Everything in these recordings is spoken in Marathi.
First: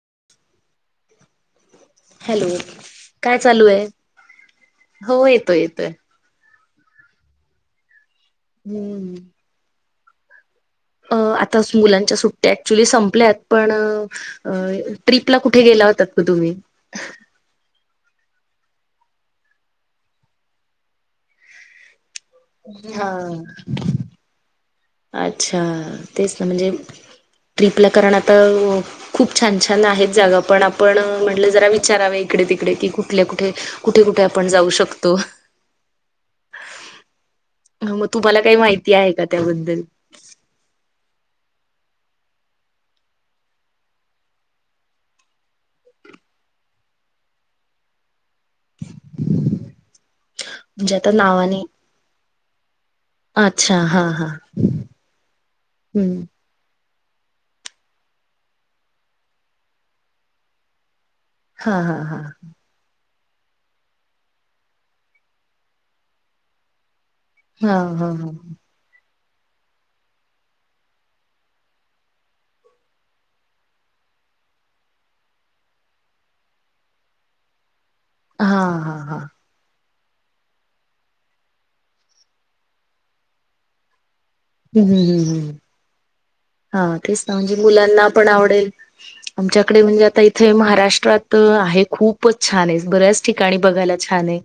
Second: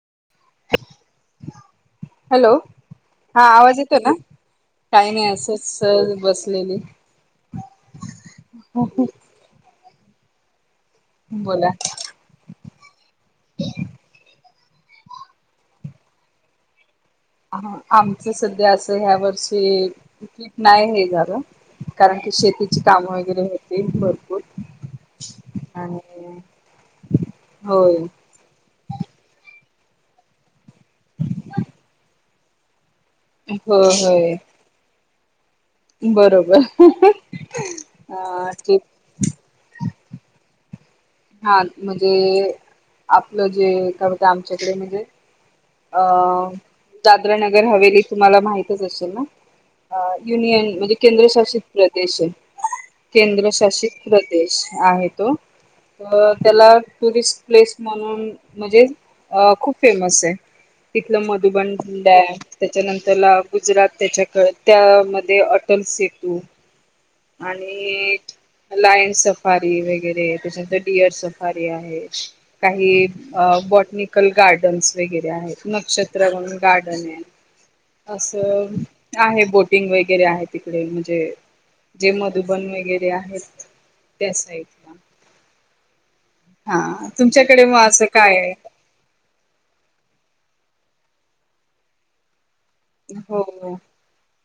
[unintelligible] हॅलो काय हा चालू आवाज आहे येतो ना? काही हो नाही येतोय असंच येतोय सहज बसलेली. हम्म अ बोला आताच मुलांच्या सुट्ट्या ऍक्च्युली संपल्यात पण. अ ट्रिपला कुठे गेला होतात का तुम्ही हा आमचं सध्या असं ह्या वर्षी तिकिट नाही हे झाल. कारण की शेतीची काम हा वगैरे होते भरपूर. अच्छा आणि तेच ना म्हणजे ट्रिपला होय करणं आता खूप छान. छान आहेत जागा पण आपण म्हटलं जरा विचाराव इकडे तिकडे की. कुठल्या कुठे हो कुठे कुठे होय आपण जाऊ शकतो. बरोबर ह मग अ तुम्हाला काही ते माहिती आहे का त्याबद्दल. [unintelligible] हा म्हणजे आपलं जे का होत आमच्याकडे म्हणजे. अ दादरा नगर हवेली. तुम्हाला माहितच असेल ना युनियन म्हणजे आता नावाने केंद्रशासित प्रदेश. अच्छा केंद्रशासित हा हा प्रदेश आहे तो हम्म तर त्याला. टुरिस्ट प्लेस म्हणून म्हणजे खूप फेमस आहे. तिथलं मधुबन हा हा जललं हा आहे त्याच्यानंतर. त्याला गुजरात त्याच्याकळ त्यामध्ये अटल सेतू. हा हा आणि लाईनस. वरे त्याच्यार डअर सारी आहे काही ब गार्डन्स वगैरे आहेत नक्षत्र म्हणून गार्डन आहे. [unintelligible] हा असं हा हा आहे बोटिंग वगैरे आहे तिकडे म्हणजे. जे मधुबन वगैरे आहेत. त्या ह् साईडला हम्म हम् हम्. हा तेच ना म्हणजे तुमच्याकडे मग असं मुलांना पण काय आहे आवडेल आमच्याकडे म्हणजे आता. इथे महाराष्ट्रात आहे खूपच छान आहे बऱ्याच ठिकाणी हो बघायला छान आहे.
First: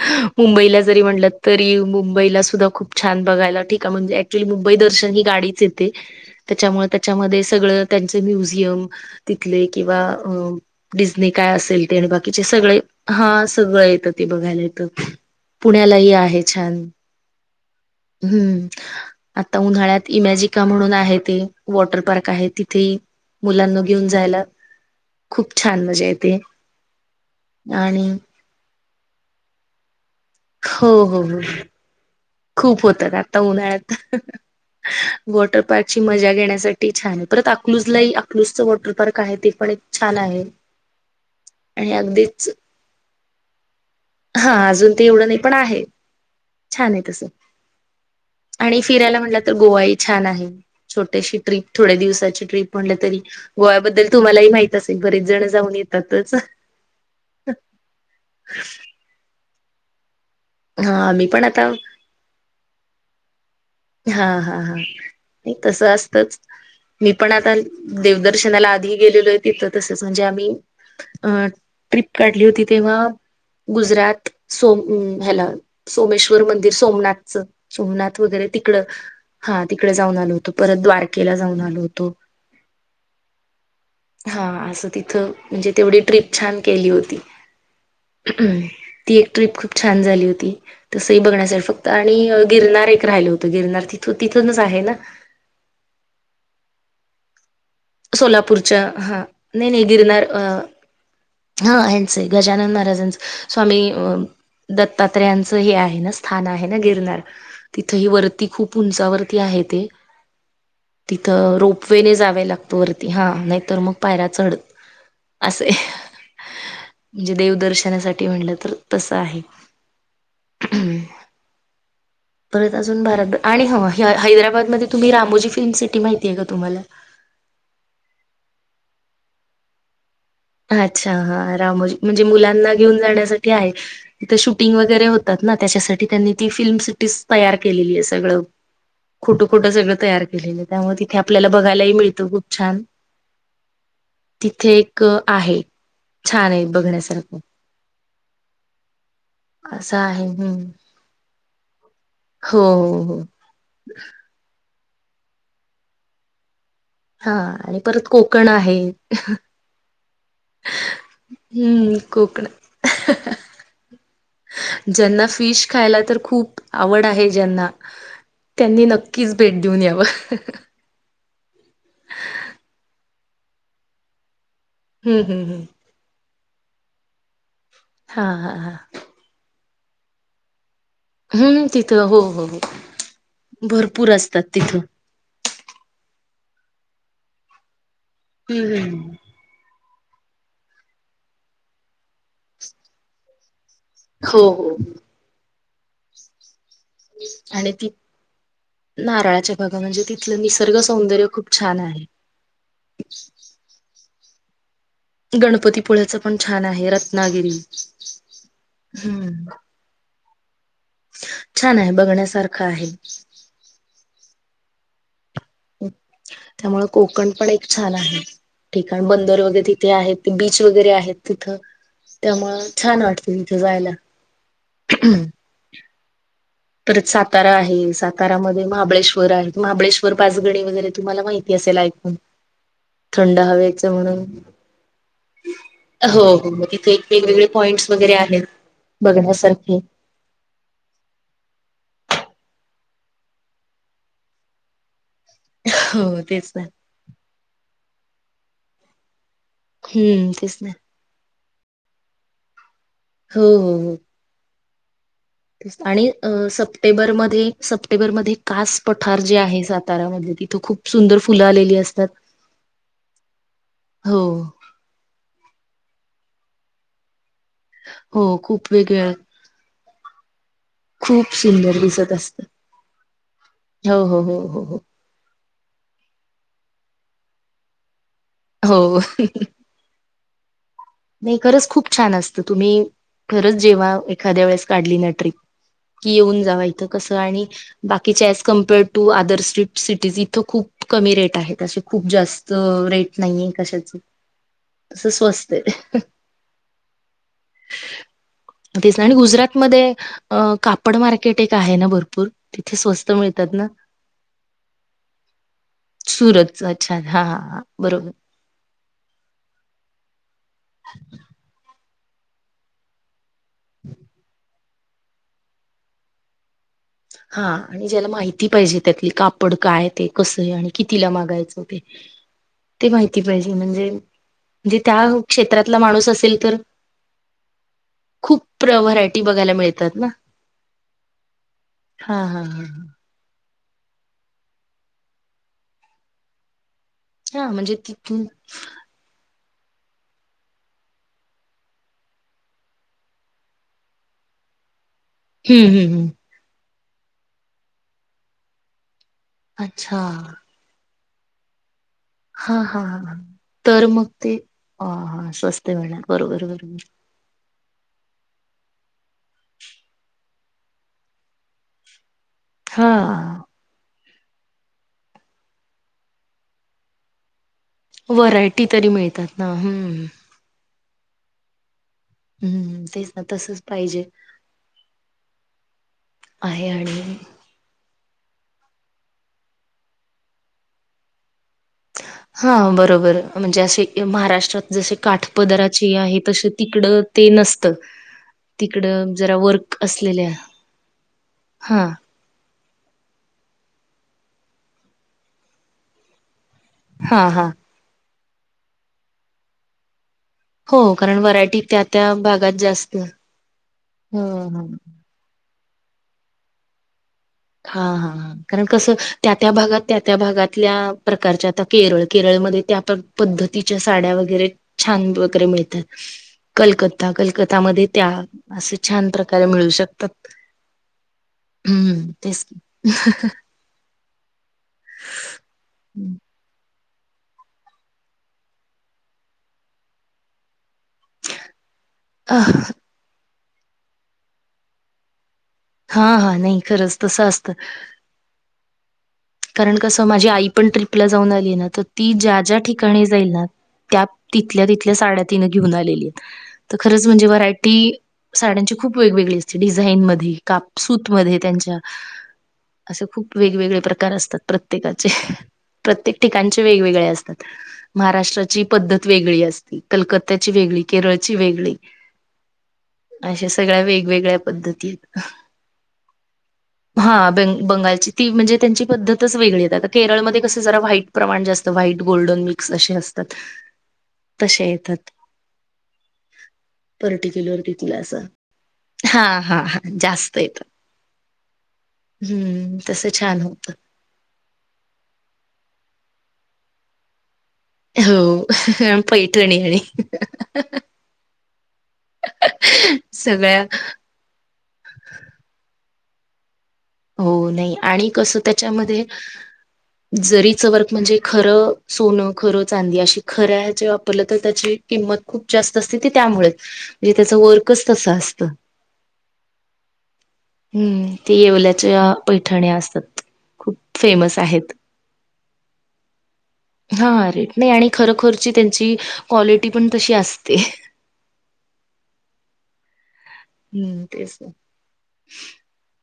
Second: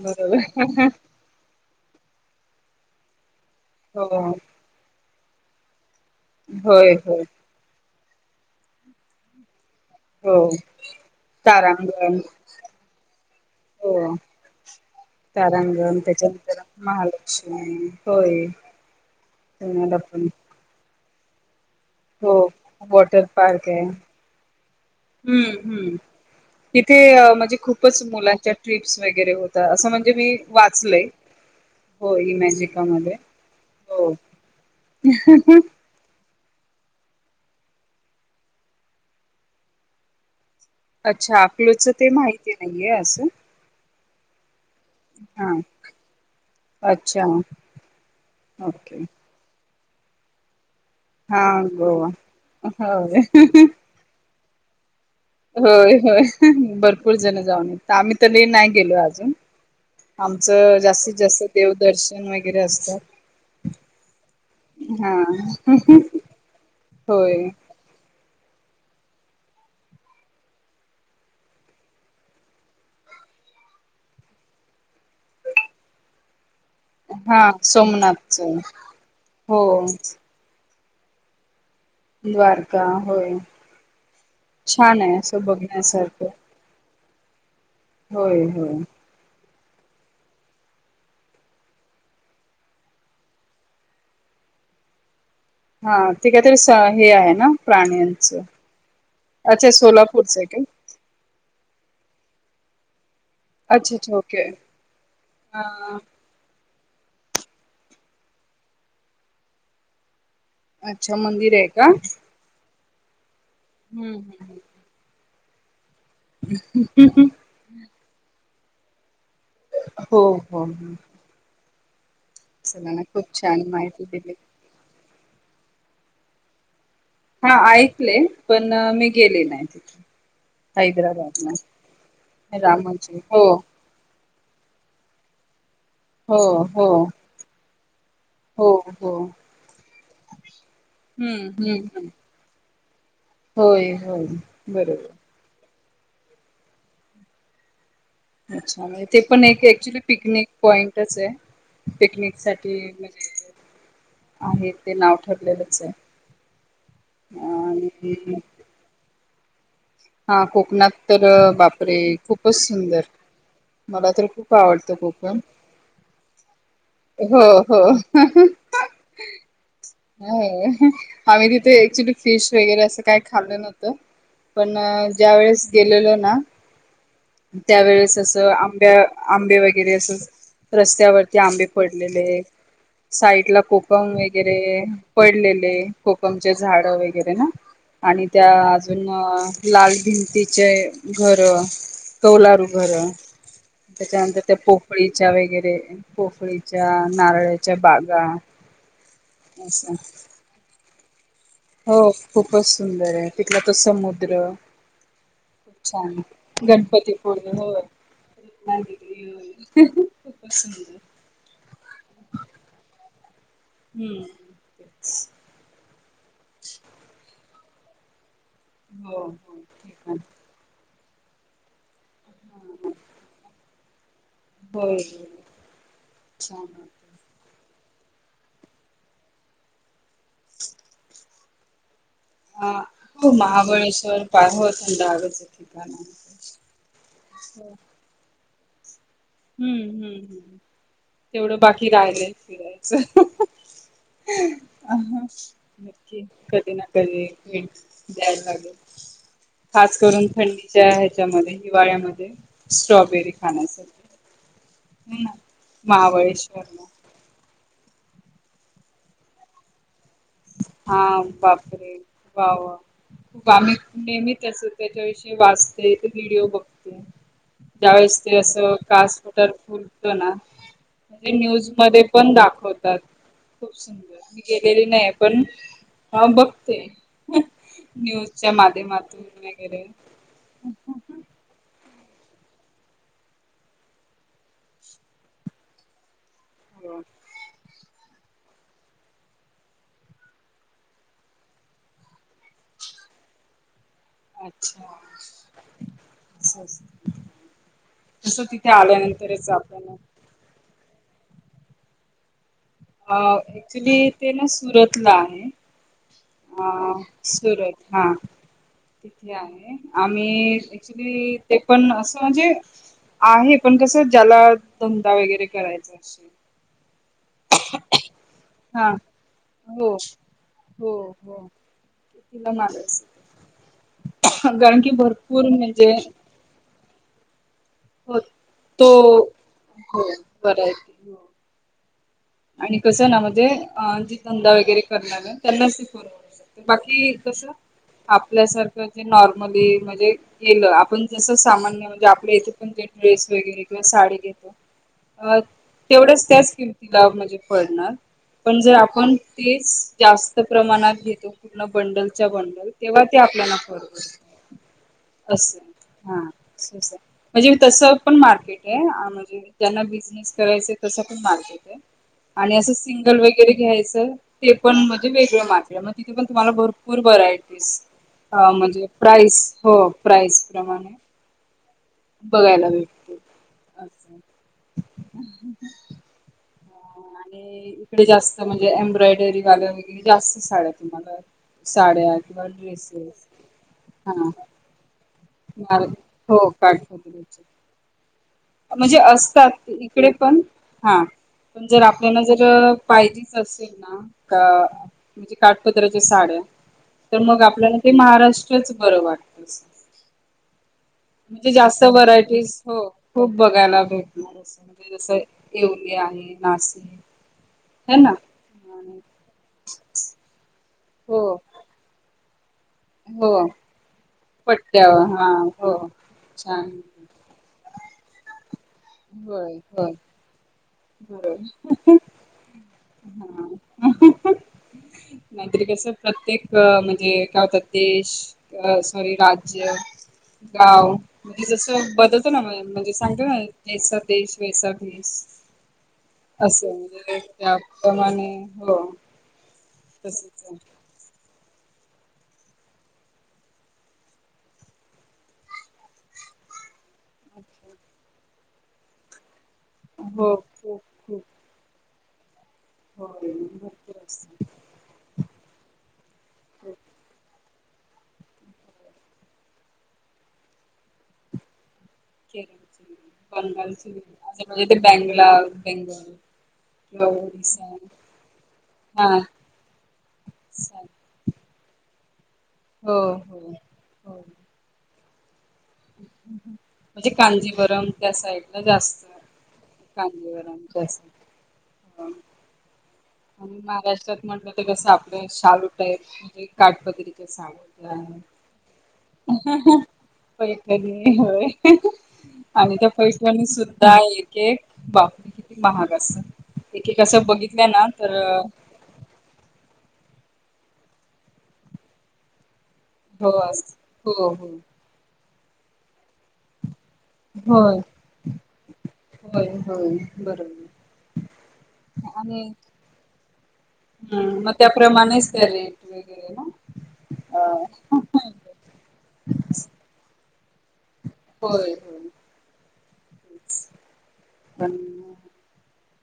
बरोबर मुंबईला जरी म्हणलं तरी मुंबईला सुद्धा खूप छान. बघाय ठी हो म्हणजे क्चुली मुंबई दर्शन ही गाडीच येते त्याच्यामुळे होय होय त्याच्यामध्ये सगळं त्यांचे म्युझियम तिथले किंवा हो डिझनी काय असेल ते आणि तारांगण बाकीचे सगळे हा सगळं येतं हो ते बघायला तर तारांगण पुण्यालाही आहे त्याच्यानंतर छान महालक्ष्मी होय हं आता पुण्याला उन्हाळ्याते पण िका म्हणून आहे ते वॉटर पार्क हो आहे तिथे वॉटर पार्क आहे मुलांना घेऊन जायला हम्म खूप छान हम्म मजा येते इथे म्हणजे खूपच आणि मुलांच्या ट्रीप वर हो अस म्हणजे मी हो वाचलय हो हो खूप होतात आता उन्हाळ्यात वॉटर पार्कची मजा घेण्या साठी छान आहे परत अकलूज ला अकलूजच वॉटर पार्क आहे ते पण एक छान आहे अच्छा आपकलोच आणि ते अगदीच माहिती नाहीये असं हा अजून ते एवढं नाही पण हा आहे छान आहे अच्छा तसं आणि ओके फिरायला म्हटलं तर गोवा इथ छान आहे छोट्याशी हा ट्रिप थोड्या गोवा दिवसाची ट्र्रीप म्हणल्या तरी होय गोव्याबद्दल तुम्हालाही माहित बरेच जण जाऊन होय होय येतातच भरपूर जण जाऊन य आम्ही तरी नाही गेलो अजून आमचं हा जास्तीत आम्ही पण जास्त आता देवदर्शन वगैरे असतात हा हा हा तस असतच मी पण होय आता देवदर दर्शनाला आधी गेलेलो आहे तिथं तसच म्हणजे आम्ही अ ट्रिप काढली होती तेव्हा गुजरात सोम हला सोमेश्वर मंदिर सोमनाथ चं हा सोमनाथ सोमनाथच वगैरे तिक हा हो तिकडे जाऊन आलो होतो परत द्वारकेला जाऊन आलो होत द्वारका होय हा असं छान आहे तिथं असं म्हणजे तेवढी बघण्यासारखं ट्रिप छान केली होती होय होय ती एक ट्र्रीप छान झाली होती तसही बघण्यासाठी फक्त आणि गिरनार एक राहिले होते गिरणार तिथ तिथूनच आहे ना हा ते काहीतरी हे आहे ना प्राण्यांचं सोलापूरच्या हा नाही अच्छा नाही गिरणार अ सोलापूरचं आहे का हा यांचं गजानन महाराजांचं स्वामी अच्छा अ अच्छा ओके दत्तात्रयाचं हे हा आहे ना स्थान आहे गिरणार तिथ ही वरती खूप उंचावरती आहे ते अच्छा मंदिर तिथं आहे का रोपवे ने जावे लागत हात वरती हा नाही तर मग हम्म पायरा चढत असे हम्म म्हणजे देवदर्शनासाठी म्हणलं तर तसं आहे हो हो परत चला ना अजून खूप बारब छान आणि ह माहिती दिली. हैदराबादमध्येध्ये तुम्ही रामोजी फिल्म सिटी माहितीये का तुम्हाला हा ऐकले पण मी गेले नाही तिथे अच्छा हैदराबादला हा रामजी म्हणजे मुलांना घेऊन रामाची हो जाण्यासाठी आहे तथ शूटिंग वगैरे होतात ना त्याच्यासाठी त्यांनी हो ती फिल्म हो सिटीज तयार केलेली आहे सगळं हो हो खोटं खोटं सगळं तयार केलेलं त्यामुळे तिथे हम्म आपल्याला हम्म बघायलाही हम्म मिळतं खूप छान होय होय तिथे एक बरोबर. आहे छान आहे बघण्यासारखं अच्छा म्हणजे ते पण एक असं ऍक्च्युली आहे पिकनिक हम्म पॉइंटच आहे पिकनिक हो साठी हो मज हो येत आहेत ते नाव ठरलेलंच आहे हा आणि परत कोकण आहेत हा कोकणात तर बापरे कोकण खूपच सुंदर मला तर खूप आवडतं ज्यांना कोकण फिश खायला तर खूप आवड आहे हो ज्यांना हो त्यांनी नक्कीच भेट देऊन याव आ्ही तिथे एकचट फिश वगैरे असं काही खाल्लं नवतं पण हम्म ज्या हम्म हम्म वेळेस गेलेलो ना त्यावेेळेस हा असं हा हा आंब्या आंबे वगैरे असं रस्त्यावरती आंबे हम्म तिथं हो पडलेले हो हो साईट ला भरपूर कोकम असतात तिथं वगैरे पडलेले कोकम झाड वगैरे ना आणि त्या हम्म अजून हम्म लाल भिंतीचे घर कौलारू घर त्याच्यानंतर हो त्या हो पोफळीच्या वगैरे पोफळी आणि नारळच्या ती बागा नारळाच्या बागा अस म्हणजे तिथलं निसर्ग सौंदर्य खूप छान हो आहे खूपच सुंदर आहे तिथला तर समुद्र खूप छान गणपतीपुळ्याचं पण छान आहे रत्नागिरी गणपतीपूर्ण खूप हम्म. खूप पस [unintelligible] छान आहे बघण्यासारखं आहे हम्म त्यामुळं कोकण पण एक छान आहे ठीका [unintelligible] हो बंदर हो वगैरे ते तिथे पण आहेत बीच वगैरे आहेत तिथं त्यामुळ छान वाटते तिथ जायला होय छान परत वाटतं सातारा आहे सातारामध्ये महाबळेश्वर आहे महाबळेश्वर पाचगणी वगैरे तुम्हाला माहिती असेल ऐकून हा हो थंड हवेच म्हणून महाबळेश्वर पा हो थंड हवेचं ठिकाण आहे हो मग तिथे वेगवेगळे हो पॉइंट्स वगैरे आहेत. बघण्यासारखे हम्म हम्म हम्म तेवढं बाकी राहिलंय [unintelligible] नक्की हो तेच कधी ना कधी भेट द्यायला लागल. खास करून हम्म तेच ना थंडीच्या ह्याच्यामध्ये हिवाळ्यामध्ये स्ट्रॉबेरी हो हो खाण्यास हो आणि महाबळेश्वरला सप्टेंबरमध्ये सप्टेंबरमध्ये कास पठार जे आहे सातारामध्ये तिथं खूप हा सुंदर फुलं आलेली बापरे असतात वाव खूप आम्ही हो नेहमीत असो त्याच्याविषयी वाचते व्हिडिओ बघते त्या वेेळेस हो ते खूप असं वेगळ कास पठार फुलत ना म्हणजे खूप न्यूज सुंदर मध्ये दिसत पण असत दाखवतात खूप हो सुंदर हो हो मी हो गेलेली नाहीये पण हा बघते. न्यूजच्या हो हो माध्यमातून वगैरे नाही खरंच खूप छान असतं तुम्ही खरंच जेवा एखाद्या वेळेस काढली ना ट्रीप कि येऊन जावा इथं हो कस आणि बा च्या as compare to other street cities इथं खूप कमी रेट आहे असे खूप जास्त रेट नाहीे कशाच. अच्छा. तसं स्वस्त आहे तसं तिथे तेच ना आणि आल्यानंतरच गुजरात मध्ये आपण अ कापड मार्केट एक आहे ना भरपूर तिथे स्वस्त अ मिळतात ना? ऍक्च्युली ते ना सुरतला आहे. सुरतच अ अच्छा हां, हां सुरत हा बरोबर. तिथे आहे आम्ही ऍक्च्युली ते पण असं म्हणजे आहे पण कस ज्याला धंदा वगैरे करायचा असेल हा आणि ज्याला माहिती पाहिजे हा त्यातली कापड काय हो ते कसं आहे आणि हो कितीला म हो मागायचं होते. तिला ते माहिती मारायचं पाहिजे म्हणजे जे कारण की त्या भरपूर क्षेत्रातला म्हणजे माणूस असेल तर हो खूप प्र तो व्हरायटी बघायला मिळतात हो ना? बर आहेेत हो हां, हां, हां, आणि कसं ना म्हणजे अ ज धंदा वगैरे करणार आहे त्यांनाच ते [unintelligible] बाकी कस हां हां, म्हणजे तिथून आपल्यासारखं जे नॉर म म्हणजे गलं आपण जस सामान्य म्हणजे आपल्या इथे पण जे ड्रेस वगैरे किंवा साडी घेतो [unintelligible] अ हं, हं, हं. तेवढ्याच त्याच किमतीला म्हणजे पडणार पण जर आपण तेच अच्छा. जास्त प्रमाणात घेतो पूर्ण बंडलच्या हां, बंडल तेव्हा ते आपल्याला पररवडते. ह हा स्वस्त मिळणार बरोबर बरोबर. असं म्हणजे तसं पण मार्केट आहे म्हणजे ज्यांना बिझनेस करायचं तसं पण मार्केट आहे. आणि असं सिंगल हां. वगैरे घ्यायचं ते पण म्हणजे वेगळ्या मार्केट मग तिथ पण तुम्हाला भरपूर वरायटी अ व्हरायटी म्हणजे तरी मिळतात प्राईस ना हो हम्म प्राईस प्रमाणे बघायला हम्म तेच भेटते ना तसच पाहिजे असं. आहे. हे आणि डे जास्त म्हणजे एम्ब्रॉयडरी वाल्या वगैरे जास्त साड्या तुम्हाला साड्या किंवा हा बरोबर ड्रेसेस म्हणजे असे हा महाराष्ट्रात जसे काठ पदराचे आहे तस हो तिकडं ते काठपदरीचे नसतं म्हणजे तिकडं जरा असतात वर्क इकडे असलेल्या पण हा पण जर हा आपल्याला जर पाहिजेच असेल ना का म्हणजे काटपत्राच्या साड्या तर हा मग हा आपल्याला ते महाराष्ट्रच बरं वाटत अस. हो कारण म्हणजे व्हरायटी जास्त त्या त्या भागात व्हरायटीज जास्त हो खूप बघायला ह भेटणार असं ह म्हणजे जसं येवली आहे नासिक - हा हा ह कारण कस त्या त्या भागात त्या त्या भागातल्या हो प्रकारच्या आता केरळ केरळमध्ये त्या हो पद्धतीच्या साड्या वगैरे छान पट्ट्यावर हा वगैरे हो मिळतात. छान कलकत्ता कलकत्तामध्ये त्या - होय होय होय हम्म तेच ह [unintelligible] नाहीतरी कस प्रत्येक म्हण जे काय होतात देश सॉरी राज्य गाव- म्हणजे जसं बदलतो ना म्ह अ म्हणजे सांगतो ना जैसा देश वैसा भेस हा हा नाही असं खरंच म्हणजे तसं असतं. त्याप्रमाणे हो कारण कसं माझी तसच आई आहे. पण ट्रिपला जाऊन आली ना तर ती ज्या ज्या ठिकाणी जाईल ना - त्या तिथल्या तिथल्या साड्या तिन घेऊन आलेली तर खरच म्हणजे व्हरायटी साड्यांची - खूप वेगवेगळी असते. डिझाईन मध्ये हो काप खूप सूत खूप मध्ये त्यांच्या असे होय खूप वेगवेगळे भरपूर प्रकार असतात प्रत्येकाचे प्रत्येक ठिकाणचे खूप वेगवेगळे असतात. महाराष्ट्राची पद्धत वेगळी असते. कलकत्याची वेगळी, केरळची वेगळी - केरळची बंगालची वेगवेगळ्या असं म्हणजे ते पद्धती आहेत. बेंगला बेंगाल हा ब बंगालची ती म्हणजे - - त्यांची हा पद्धतच वेगळी आता केरळमध्ये कस जरा व्हाईट प्रमाण जास्त व्हाईट गोल्डन मिक्स अशी हो असतात. हो हो तसे येतात. [inaudible] म्हणजे पर्टिक्युलर कांजीवरम तिथलं त्या असं साईड ला जास्त हा हा हा जास्त कांजीवरम येतात. त्या साईड हम्म तस छान हो. [unintelligible] [unintelligible] हो पैठणी आणि पैठणी होय [unintelligible] आणि त्या पैठनी सगळ्या सुद्धा एक एक बापरे किती महाग. कस एक एक असं बघितलं ना. तर कस त्याच्यामध्ये जरीच वर्क म्हणजे खरं सोन खर - चांदी अशी हो खऱ्या हेची वापरली हो तर हो त्याची किंमत खूप जास्त असते ते त्यामुळे म्हणजे त्याच होय वर्कच तस असत होय होय बरोबर हम् ते येवल्यात त्या आणि पैठणी असतात खूप फेमस हम्म मग आहेत! त्याप्रमाणेच त्या रेट वगैरे ना हा रेट नाही आणि अ खरोखरची त्यांची क्वालिटी पण तशी असते. होय होय तेच. हम्म तेच ते पण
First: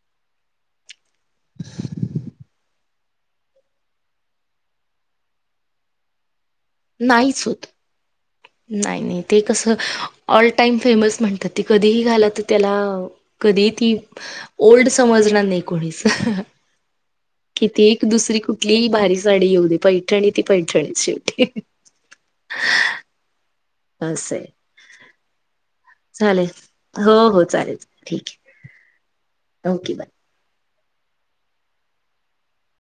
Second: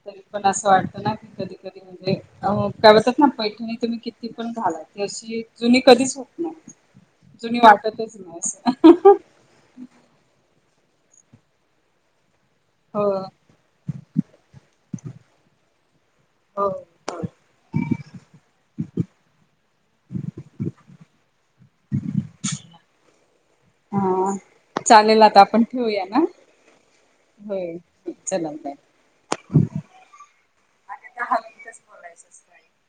तरी पण असं वाटतं ना की कधी कधी म्हणजे अ काल अस - ना पैठणी तुम्ही किती पण घाला ती अशी जुनी कधीच होत नई नाहीच होत असं नाही नाही ते कस [unintelligible] टाईमफेमस म्हणतात ती कधीही घाला त त्याला हो कधीही ती ओल्ड स् समजणार नाही कोणीच हो होय किती एक दुसरी कुठलीही भारी साडी येऊ दे पैठणी ती पैठणीच शेवटी. हा असंय चालेल आता आपण ठेवूया ना? हो हो चालेल होय ठीक चला बाय. आहे ओके बाय. [unintelligible]